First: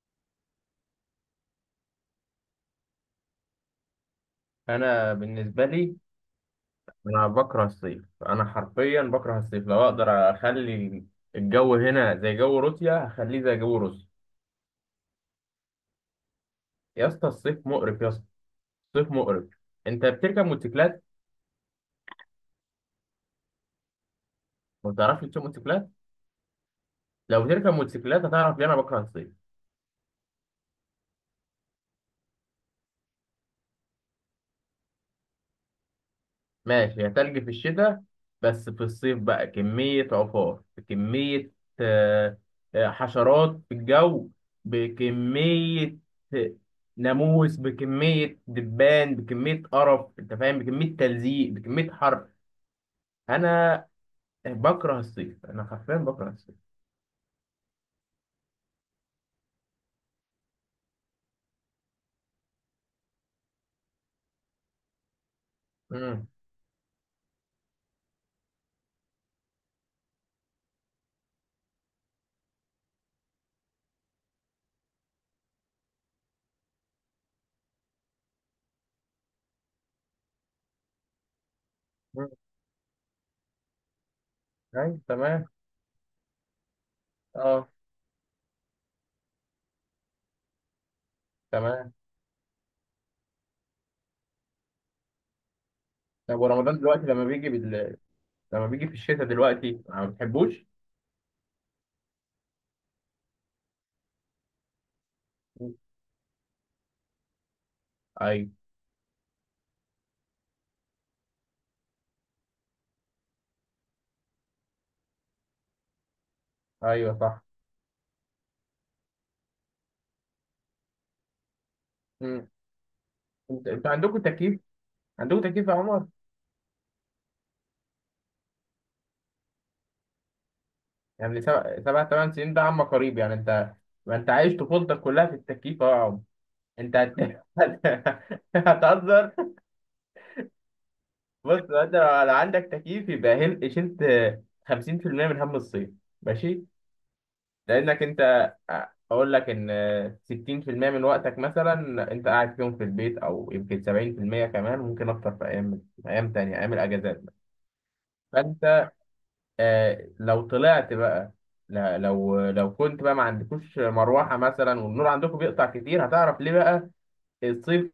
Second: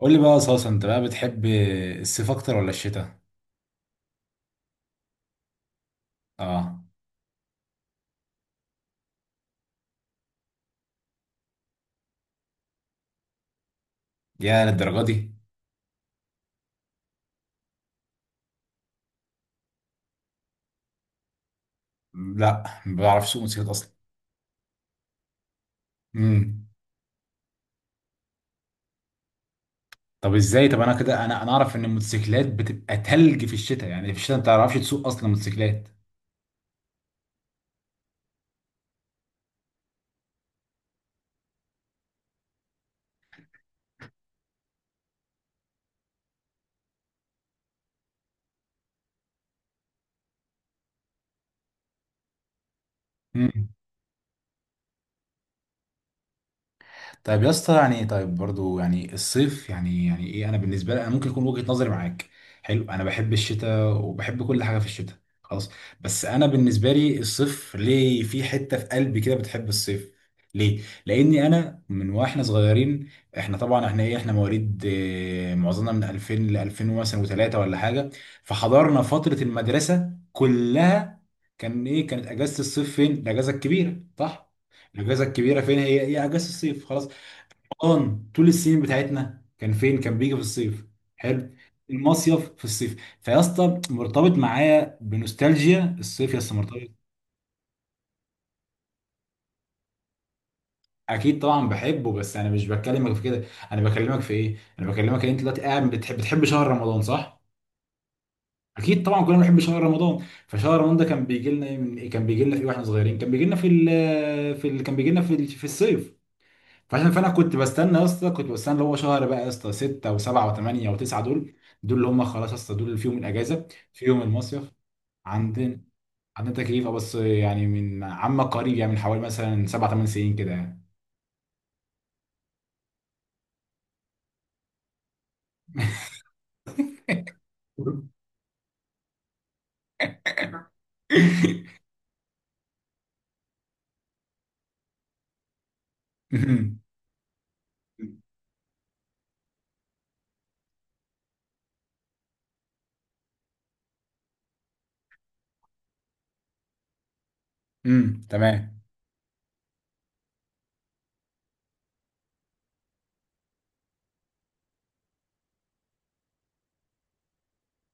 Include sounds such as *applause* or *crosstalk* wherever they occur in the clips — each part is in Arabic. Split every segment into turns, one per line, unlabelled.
قول لي بقى يا صاصة، انت بقى بتحب الصيف اكتر ولا الشتاء؟
انا بالنسبه لي.
اه.
انا بكره الصيف، انا حرفيا بكره الصيف. لو اقدر اخلي الجو هنا زي جو روسيا هخليه زي جو روسيا.
يا للدرجه دي.
يا اسطى الصيف مقرف يا اسطى الصيف مقرف. انت بتركب موتوسيكلات؟
لا، ما بعرف اسوق موتوسيكلات اصلا.
ما بتعرفش تسوق موتوسيكلات؟
امم
لو بتركب موتوسيكلات هتعرف ليه انا بكره الصيف.
طب ازاي؟ طب انا كده، انا اعرف ان الموتوسيكلات بتبقى تلج في الشتاء. يعني في الشتاء انت ما تعرفش تسوق اصلا موتوسيكلات.
ماشي، هي تلج في الشتاء، بس في الصيف بقى كمية عفار، بكمية آه، حشرات في الجو، بكمية آه، ناموس، بكمية دبان، بكمية قرف انت فاهم، بكمية تلزيق، بكمية حر. انا بكره الصيف، انا حرفيا بكره الصيف.
طيب يا اسطى، يعني طيب برضو يعني الصيف يعني ايه، انا بالنسبه لي انا ممكن يكون وجهه نظري معاك حلو. انا بحب الشتاء وبحب كل حاجه في الشتاء، خلاص. بس
امم.
انا بالنسبه لي الصيف ليه في حته في قلبي كده بتحب الصيف. ليه؟ لاني انا من واحنا صغيرين، احنا طبعا احنا ايه، احنا مواليد، معظمنا من 2000 ل 2000 مثلا وثلاثه ولا حاجه. فحضرنا فتره المدرسه كلها. كان ايه؟ كانت اجازه الصيف، فين الاجازه الكبيره؟ صح.
ايوه
الاجازه
تمام.
الكبيره فين؟ هي هي اجازه الصيف، خلاص.
اه
رمضان طول السنين بتاعتنا كان فين؟ كان بيجي في الصيف، حلو.
تمام.
المصيف في الصيف. فيا اسطى مرتبط معايا بنوستالجيا الصيف، يا
طب
اسطى
ورمضان
مرتبط.
دلوقتي لما بيجي في الشتاء دلوقتي ما بتحبوش؟
اكيد طبعا بحبه، بس انا مش بكلمك في كده. انا بكلمك في ايه؟ انا بكلمك ان انت دلوقتي
مم.
قاعد بتحب شهر رمضان، صح؟
ايوه.
اكيد طبعا كلنا بنحب شهر رمضان. فشهر رمضان ده كان بيجي لنا إيه؟ من إيه؟ كان بيجي لنا في ايه واحنا صغيرين؟ كان بيجي لنا في ال في ال كان بيجي لنا في ال- في الصيف. فعشان
ايوه
فانا
صح.
كنت بستنى يا اسطى، كنت بستنى اللي هو شهر بقى يا اسطى، 6 و7 و8 و9 دول، دول اللي هم
مم.
خلاص يا اسطى، دول اللي فيهم الاجازه
انتوا عندكم
فيهم
تكييف؟
المصيف.
عندكم تكييف يا
عندنا.
عمر؟
عندنا تكليف اه، بس يعني من عم قريب، يعني من حوالي مثلا 7 8 سنين كده يعني.
يعني سبع سبع ثمان سنين ده عم قريب يعني انت؟ ما انت عايش طفولتك كلها في التكييف أهو يا عمر. انت هت...
*laughs*
*laughs* هتهزر. بص انت لو عندك تكييف يبقى شلت 50% من هم الصيف، ماشي. لانك انت اقول لك ان 60% من وقتك مثلا انت قاعد فيهم في البيت، او يمكن 70% كمان، ممكن اكتر في ايام، ايام تانية، ايام الاجازات.
تمام.
فانت لو طلعت بقى، لا لو كنت بقى ما عندكوش مروحة مثلا والنور عندكم بيقطع كتير هتعرف ليه بقى الصيف.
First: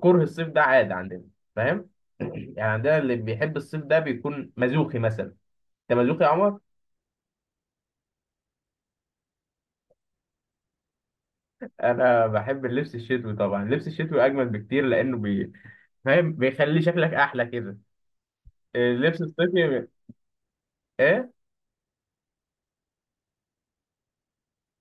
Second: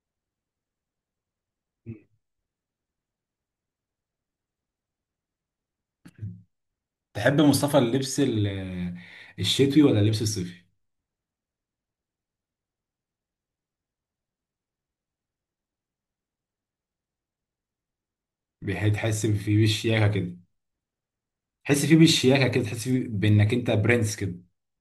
كره الصيف ده عادة عندنا، فاهم؟ *clears throat* يعني عندنا اللي بيحب الصيف ده بيكون مزوخي مثلا. انت مزوخي يا عمر؟
تحب مصطفى اللبس الشتوي ولا اللبس الصيفي؟
انا بحب اللبس الشتوي طبعا، اللبس الشتوي اجمل بكتير لانه فاهم بيخلي شكلك احلى كده. اللبس
تحس فيه
الصيفي
بالشياكه كده.
ايه.
تحس فيه بالشياكه كده، تحس فيه بانك انت برنس كده.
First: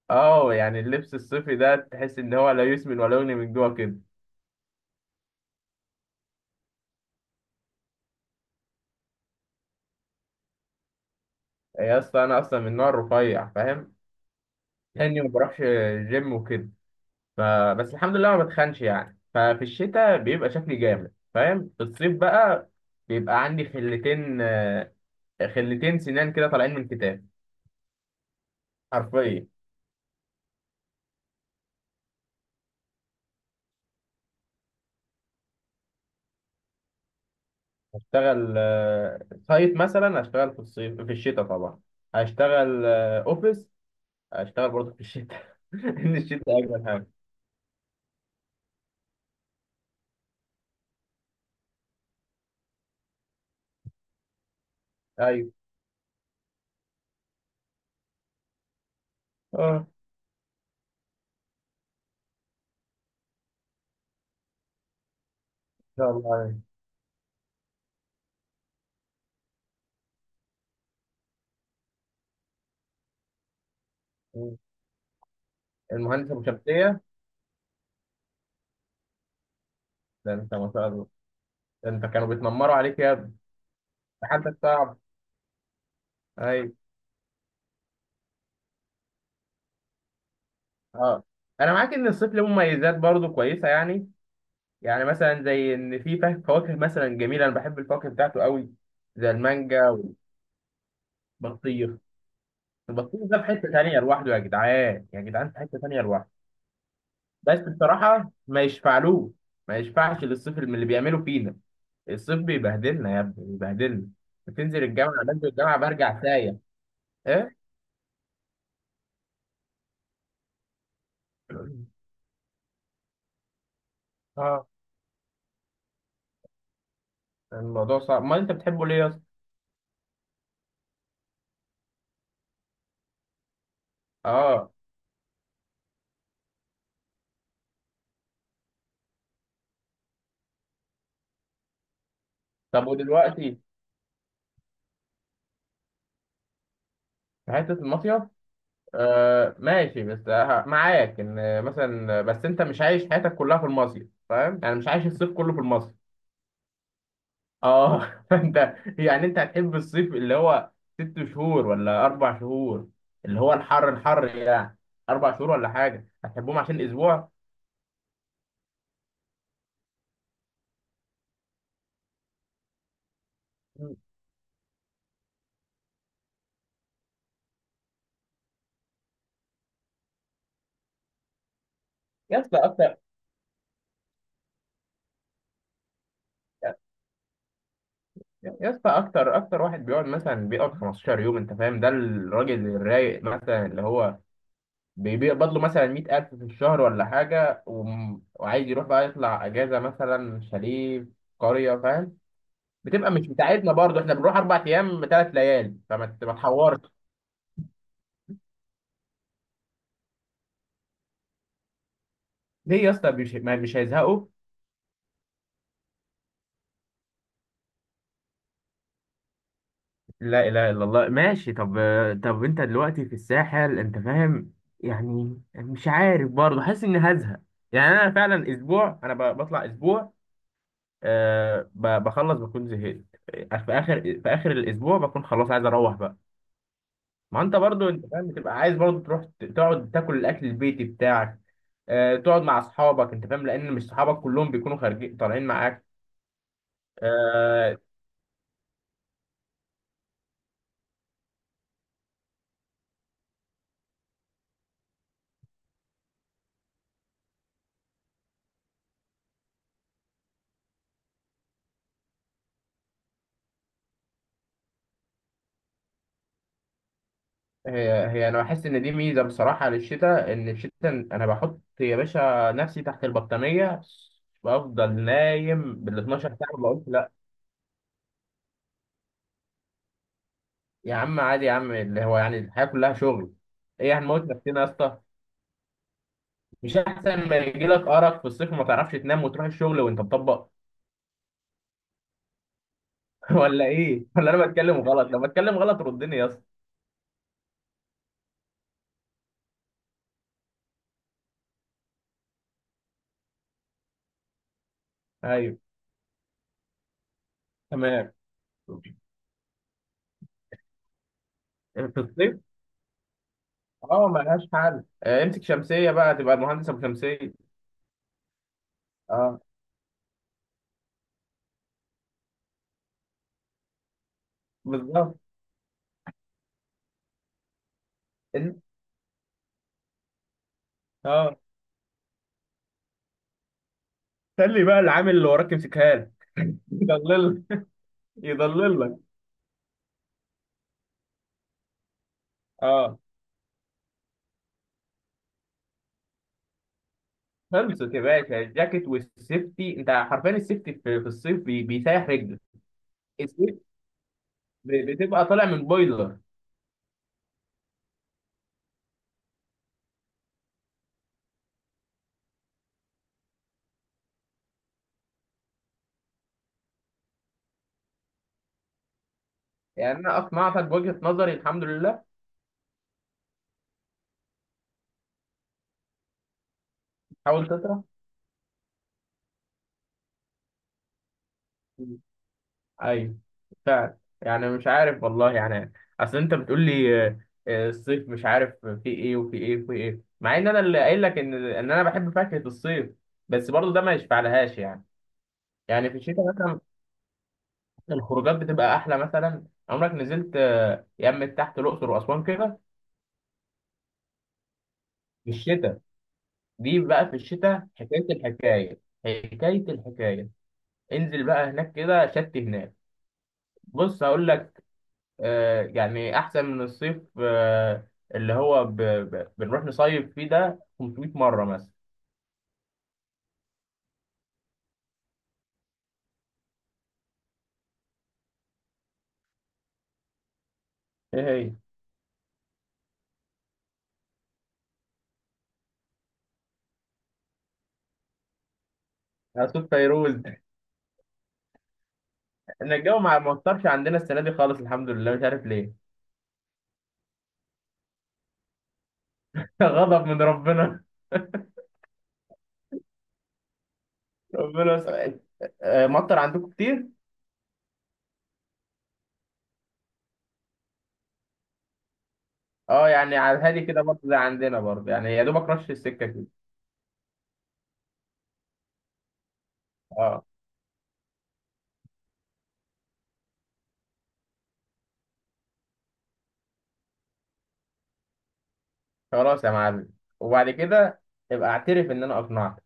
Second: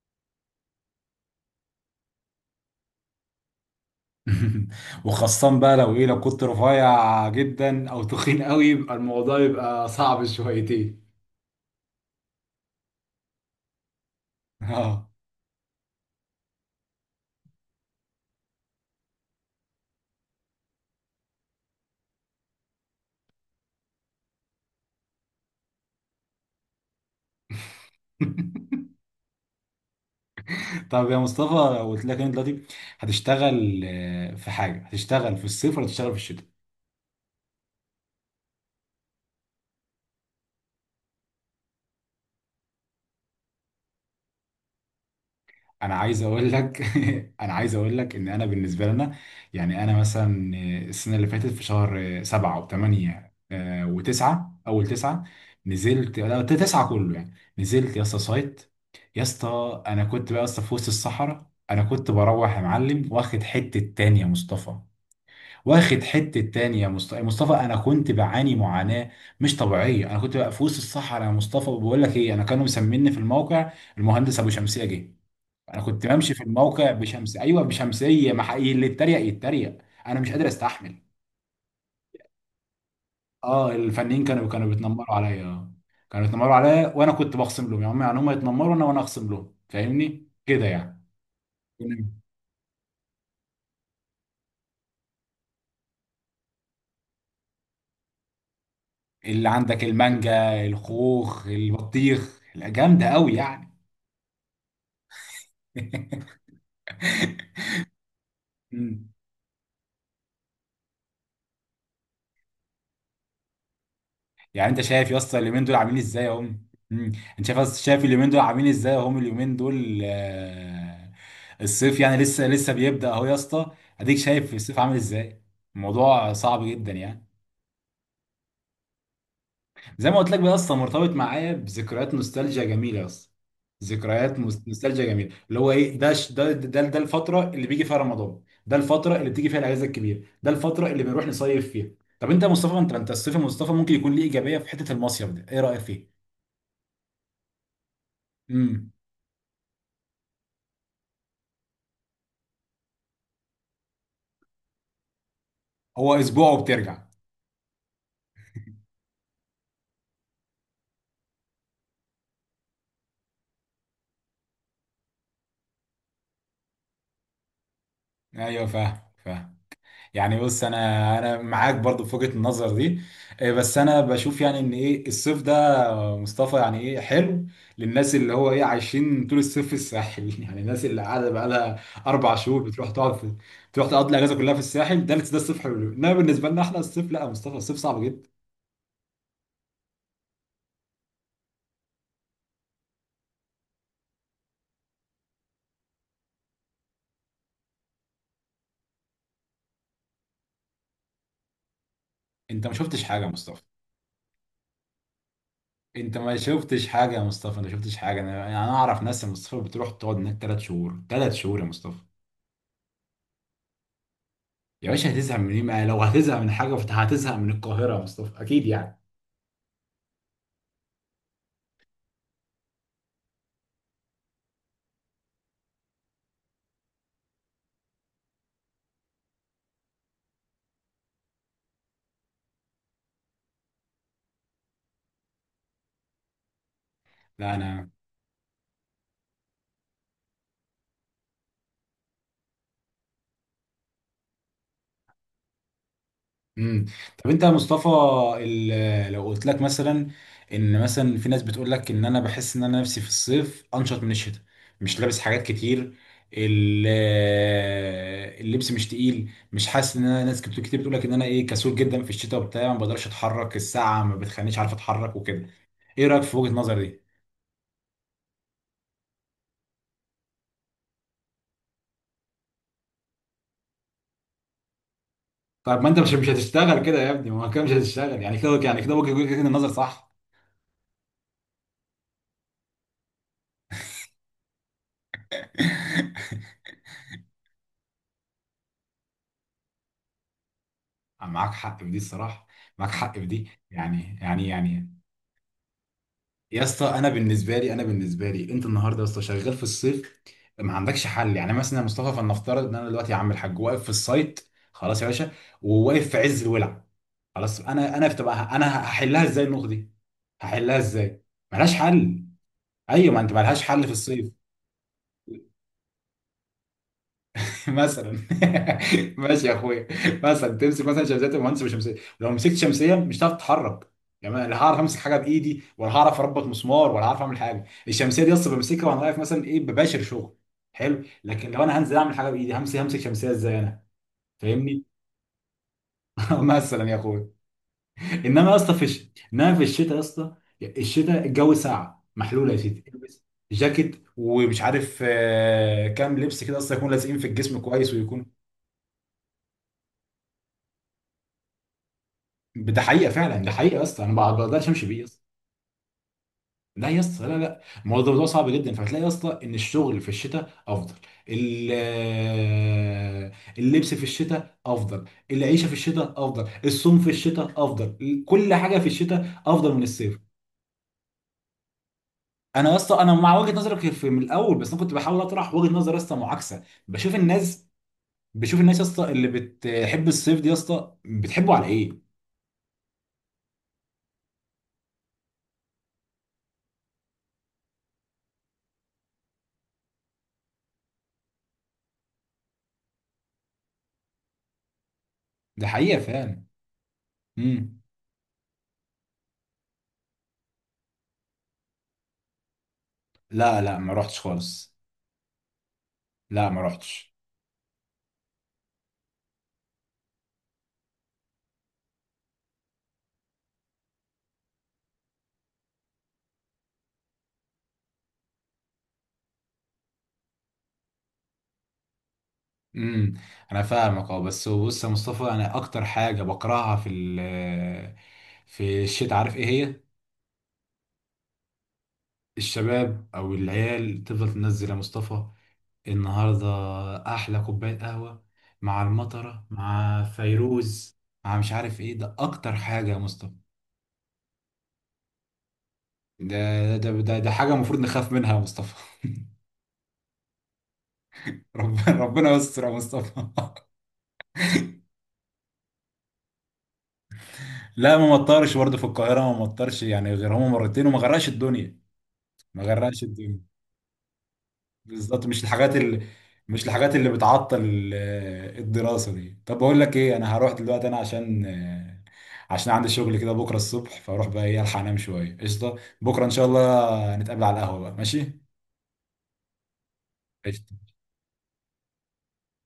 اه يعني اللبس الصيفي ده تحس ان هو لا يسمن ولا يغني من جوه كده.
*laughs* وخاصة بقى لو ايه، لو كنت رفيع جدا او تخين قوي يبقى الموضوع يبقى صعب شويتين.
يا اسطى انا اصلا من نوع رفيع، فاهم،
اه.
لاني ما بروحش جيم وكده. فبس الحمد لله ما بتخنش يعني. ففي الشتاء بيبقى شكلي جامد فاهم، في الصيف بقى بيبقى عندي خلتين سنان كده طالعين من كتاب،
*laughs*
حرفيا.
طب يا مصطفى، لو قلت لك إن انت دلوقتي هتشتغل في حاجة، هتشتغل في الصيف ولا هتشتغل في الشتاء؟
اشتغل سايت مثلا؟ اشتغل في الصيف. في الشتاء طبعا هشتغل اوفيس، اشتغل برضه في الشتاء.
انا
*laughs* ان
عايز اقول
الشتاء
لك.
اجمل حاجه.
*laughs* انا عايز اقول لك ان انا بالنسبه لنا، يعني انا مثلا السنه اللي فاتت في شهر سبعة وثمانية وتسعة، اول تسعة
ايوه.
نزلت. لا تسعة كله يعني، نزلت يا اسطى سايت. يا
اه
اسطى
ان
انا كنت بقى يا اسطى في وسط الصحراء، انا كنت بروح يا معلم واخد حته تانية يا مصطفى، واخد
شاء الله
حته
عليك.
تانية يا مصطفى. يا مصطفى انا كنت بعاني معاناه مش طبيعيه. انا كنت بقى في وسط الصحراء يا مصطفى، وبقول لك ايه، انا كانوا مسميني في الموقع المهندس ابو شمسيه. جه انا كنت
المهندس
بمشي في
ابو
الموقع
شمسيه.
بشمس، ايوه بشمسيه، ما حقيقي اللي اتريق يتريق، انا مش
ده
قادر
انت ما شاء
استحمل.
الله، ده انت كانوا بيتنمروا عليك يا ابني.
اه الفنانين
ده
كانوا
حالتك
كانوا
صعب.
بيتنمروا عليا اه. كانوا بيتنمروا
ايوه.
عليا وانا كنت بخصم لهم، يعني هم، يعني هم يتنمروا انا، وانا اخصم لهم، فاهمني كده يعني.
اه. انا معاك ان
كنا-
الصيف له مميزات برضو كويسه يعني. يعني مثلا زي ان في فواكه مثلا جميله، انا بحب الفواكه بتاعته قوي، زي
اللي عندك
المانجا
المانجا، الخوخ،
والبطيخ.
البطيخ، لا، جامده
البطيخ
قوي
ده في
يعني.
حته تانيه لوحده، يا جدعان، يا جدعان في حته تانيه لوحده. بس بصراحه ما
*laughs*
يشفعلوش، ما يشفعش للصيف اللي بيعملوا فينا. الصيف بيبهدلنا يا ابني بيبهدلنا.
يعني انت
بتنزل
شايف يا
الجامعه
اسطى
بنزل
اليومين دول
الجامعه
عاملين
برجع
ازاي
سايح.
هم، انت
ايه.
شايف شايف اليومين دول عاملين ازاي هم اليومين دول، الصيف يعني
*clears throat*
لسه بيبدأ اهو يا اسطى، اديك شايف
اه،
الصيف عامل ازاي. الموضوع صعب جدا يعني.
الموضوع صعب. ما انت بتحبه ليه يا اسطى؟
زي ما قلت لك بقى يا اسطى، مرتبط معايا بذكريات نوستالجيا جميله يا اسطى. ذكريات
اه
نوستالجيا جميله. اللي هو ايه، ده ش- ده ده ده الفتره اللي بيجي فيها رمضان، ده الفتره اللي بتيجي فيها الاجازه الكبيره، ده الفتره اللي بنروح نصيف فيها. طب انت يا مصطفى،
طب
انت الصيف يا
ودلوقتي
مصطفى ممكن يكون ليه ايجابيه في حته المصيف ده، ايه رايك فيه؟
في حته المصيف. آه ماشي، بس معاك ان مثلا، بس انت مش عايش حياتك كلها في المصيف فاهم، يعني مش عايش الصيف كله في المصيف.
هو اسبوع وبترجع.
اه *laughs* فانت يعني انت هتحب الصيف اللي هو 6 شهور ولا 4 شهور، اللي هو الحر الحر يعني، 4 شهور ولا حاجه هتحبهم عشان اسبوع.
ايوه فاهم، فاهم. يعني بص انا معاك برضو في وجهة النظر دي. بس انا بشوف يعني ان ايه، الصيف ده مصطفى يعني ايه حلو للناس اللي هو ايه عايشين طول الصيف في الساحل. *laughs* يعني الناس اللي قاعده بقى لها اربع
يا اسطى
شهور بتروح
اكتر.
تقعد في، بتروح تقضي الاجازه كلها في الساحل، ده ده الصيف حلو. انما بالنسبه لنا احنا الصيف لا يا مصطفى، الصيف صعب جدا.
يا اسطى اكتر اكتر واحد بيقعد 15 يوم انت فاهم، ده الراجل الرايق مثلا اللي هو بيقبض له مثلا 100 ألف في الشهر ولا حاجة، وعايز يروح بقى يطلع أجازة مثلا شاليه في قرية، فاهم.
انت ما شفتش
بتبقى
حاجه يا
مش
مصطفى،
بتاعتنا برضه، احنا بنروح 4 أيام 3 ليالي
انت
ما
ما
تحورش.
شفتش حاجه يا مصطفى، انت ما شفتش حاجه. انا اعرف ناس يا مصطفى بتروح تقعد هناك ثلاث شهور، ثلاث شهور يا مصطفى.
ليه يا اسطى، مش هيزهقوا؟
يا باشا هتزهق من ايه؟ ما لو هتزهق من حاجه فانت هتزهق من القاهره يا مصطفى اكيد يعني.
لا اله الا الله. ماشي طب، انت دلوقتي في الساحل انت فاهم، يعني مش عارف برضه حاسس اني هزهق. يعني انا فعلا اسبوع، انا بطلع اسبوع، أه بخلص بكون زهقت في اخر الاسبوع، بكون خلاص عايز اروح بقى. ما
لا
انت
انا.
برضو انت فاهم بتبقى عايز برضو تروح تقعد تاكل الاكل البيتي بتاعك، آه، تقعد مع اصحابك انت فاهم، لان مش صحابك كلهم بيكونوا خارجين طالعين معاك.
امم طب انت يا
آه.
مصطفى، لو قلت لك مثلا ان مثلا في ناس بتقول لك ان انا بحس ان انا نفسي في الصيف انشط من الشتاء، مش لابس حاجات كتير، ال- اللبس مش تقيل، مش حاسس ان انا، ناس كتير كتير بتقول لك ان انا ايه، كسول جدا في الشتاء وبتاع، ما بقدرش اتحرك، الساعه ما بتخلينيش عارف اتحرك وكده. ايه رايك في وجهه النظر دي؟
هي هي انا بحس ان دي ميزه بصراحه للشتاء، ان الشتاء انا بحط يا باشا نفسي تحت البطانيه بفضل نايم
طيب ما انت
بال
مش
12 ساعه، بقول
هتشتغل كده يا
لا.
ابني، ما هو كده مش هتشتغل يعني، كده يعني كده وجهة النظر صح.
يا عم عادي يا عم، اللي هو يعني الحياه كلها شغل، ايه هنموت نفسنا يا اسطى؟
*laughs*
مش احسن ما يجيلك ارق في الصيف وما تعرفش تنام وتروح الشغل وانت مطبق؟
معاك حق في دي الصراحه. معاك حق في
*laughs*
دي،
ولا ايه،
يعني
ولا انا
يعني
بتكلم
يعني
غلط؟ لو بتكلم غلط ردني يا اسطى.
يا اسطى انا بالنسبه لي، انا بالنسبه لي انت النهارده يا اسطى شغال في الصيف ما عندكش حل. يعني مثلا يا مصطفى، فلنفترض ان انا دلوقتي يا عم الحاج واقف في السايت خلاص يا باشا،
ايوه
وواقف في عز الولع خلاص. انا انا
تمام.
بتبقى انا هحلها ازاي النقطه دي، هحلها ازاي؟ ملهاش
في
حل.
الصيف.
ايوه، ما انت ملهاش حل في
اه
الصيف.
ملهاش حل. امسك شمسيه بقى تبقى المهندس ابو شمسيه.
مثلا. *laughs*
اه
ماشي يا اخويا، مثلا تمسك مثلا شمسيه، تبقى مهندس بالشمسيه. لو مسكت شمسيه مش هتعرف تتحرك، يعني أنا لا هعرف امسك حاجه
بالظبط.
بايدي، ولا هعرف اربط مسمار، ولا هعرف اعمل حاجه. الشمسيه دي اصلا
إن-
بمسكها وانا واقف مثلا ايه بباشر شغل، حلو.
اه.
لكن لو انا هنزل اعمل حاجه بايدي، همسك شمسيه ازاي انا؟
خلي بقى
فاهمني.
العامل اللي وراك يمسكها لك.
*laughs*
*laughs*
مثلا يا اخويا.
يضلل،
انما يا اسطى
يضلل لك.
انما في الشتاء يا اسطى، الشتاء الجو ساقع محلول يا سيدي،
اه
البس جاكيت ومش عارف كام لبس كده، اصلا يكون لازقين في الجسم كويس.
خلصت يا باشا، الجاكيت والسيفتي انت حرفيا، السيفتي في الصيف بيسيح رجلك.
ده حقيقه فعلا، ده
السيف
حقيقه يا اسطى، انا ما بقدرش امشي بيه يا اسطى.
بتبقى طالع من بويلر.
لا يا اسطى، لا لا الموضوع ده موضوع صعب جدا. فهتلاقي يا اسطى ان الشغل في الشتاء افضل، ال- آه، اللبس في الشتاء افضل، العيشه في الشتاء افضل، الصوم في الشتاء افضل، كل حاجه في الشتاء افضل من
يعني
الصيف.
انا اقنعتك بوجهه نظري الحمد لله.
انا يا اسطى انا مع وجهه نظرك في من الاول، بس انا كنت بحاول اطرح وجهه نظر يا اسطى معاكسه. بشوف
حاول
الناس،
تطرح.
بشوف الناس يا اسطى اللي بتحب الصيف دي يا اسطى بتحبه على ايه.
ايوه فعلا، يعني مش عارف والله يعني. اصل انت بتقول لي الصيف مش عارف في ايه وفي ايه وفي ايه، مع ان انا اللي قايل لك ان انا بحب فاكهة الصيف، بس برضو ده ما يشفعلهاش يعني.
ده
يعني في
حقيقه
الشتاء
فعلا.
مثلا
امم
الخروجات بتبقى احلى مثلا. عمرك نزلت يمة تحت الاقصر واسوان كده
لا لا، ما رحتش خالص.
في الشتاء؟
لا ما
دي بقى
رحتش.
في الشتاء حكاية الحكاية، حكاية الحكاية. انزل بقى هناك كده شت هناك. بص هقول لك، يعني احسن من الصيف اللي هو بنروح نصيف فيه ده 500 مره مثلا.
امم انا فاهمك اه، بس بص يا مصطفى انا اكتر حاجه بكرهها في الشتاء، عارف ايه هي؟
ايه هي؟
الشباب او العيال تفضل تنزل يا مصطفى النهارده. احلى كوبايه قهوه مع المطره
صيف
مع
فيروز. *laughs*
فيروز مع مش عارف ايه، ده اكتر
ان
حاجه يا
الجو ما
مصطفى.
ما اثرش عندنا السنه دي خالص، الحمد لله مش عارف ليه.
ده حاجه المفروض نخاف منها يا مصطفى. *laughs*
*laughs* غضب من ربنا.
ربنا، ربنا يستر يا مصطفى.
ربنا س- مطر عندكم كتير؟
*laughs* لا ما مطرش برضه في القاهره، ما مطرش يعني غير هما مرتين، وما غرقش الدنيا، ما
اه
غرقش
يعني على
الدنيا.
الهادي كده برضه زي عندنا برضه يعني، يا
بالظبط.
دوبك رش السكه كده.
مش الحاجات اللي بتعطل الدراسة دي. طب بقول لك ايه،
اه
انا هروح دلوقتي انا عشان عندي شغل كده بكرة الصبح، فاروح بقى ايه الحق انام شوية، قشطة. بكرة ان شاء الله نتقابل على القهوة بقى، ماشي.
خلاص يا معلم، وبعد
قشطة.
كده ابقى اعترف ان انا اقنعتك.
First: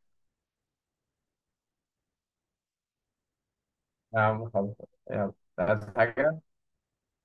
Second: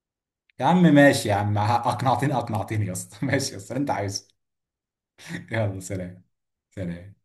يا عم ماشي يا عم، اقنعتني اقنعتني يا اسطى. *laughs* ماشي يا اسطى اللي انت
يا
عايزه.
عم خلاص، يلا.
يلا
عايز
سلام.
حاجه؟
سلام.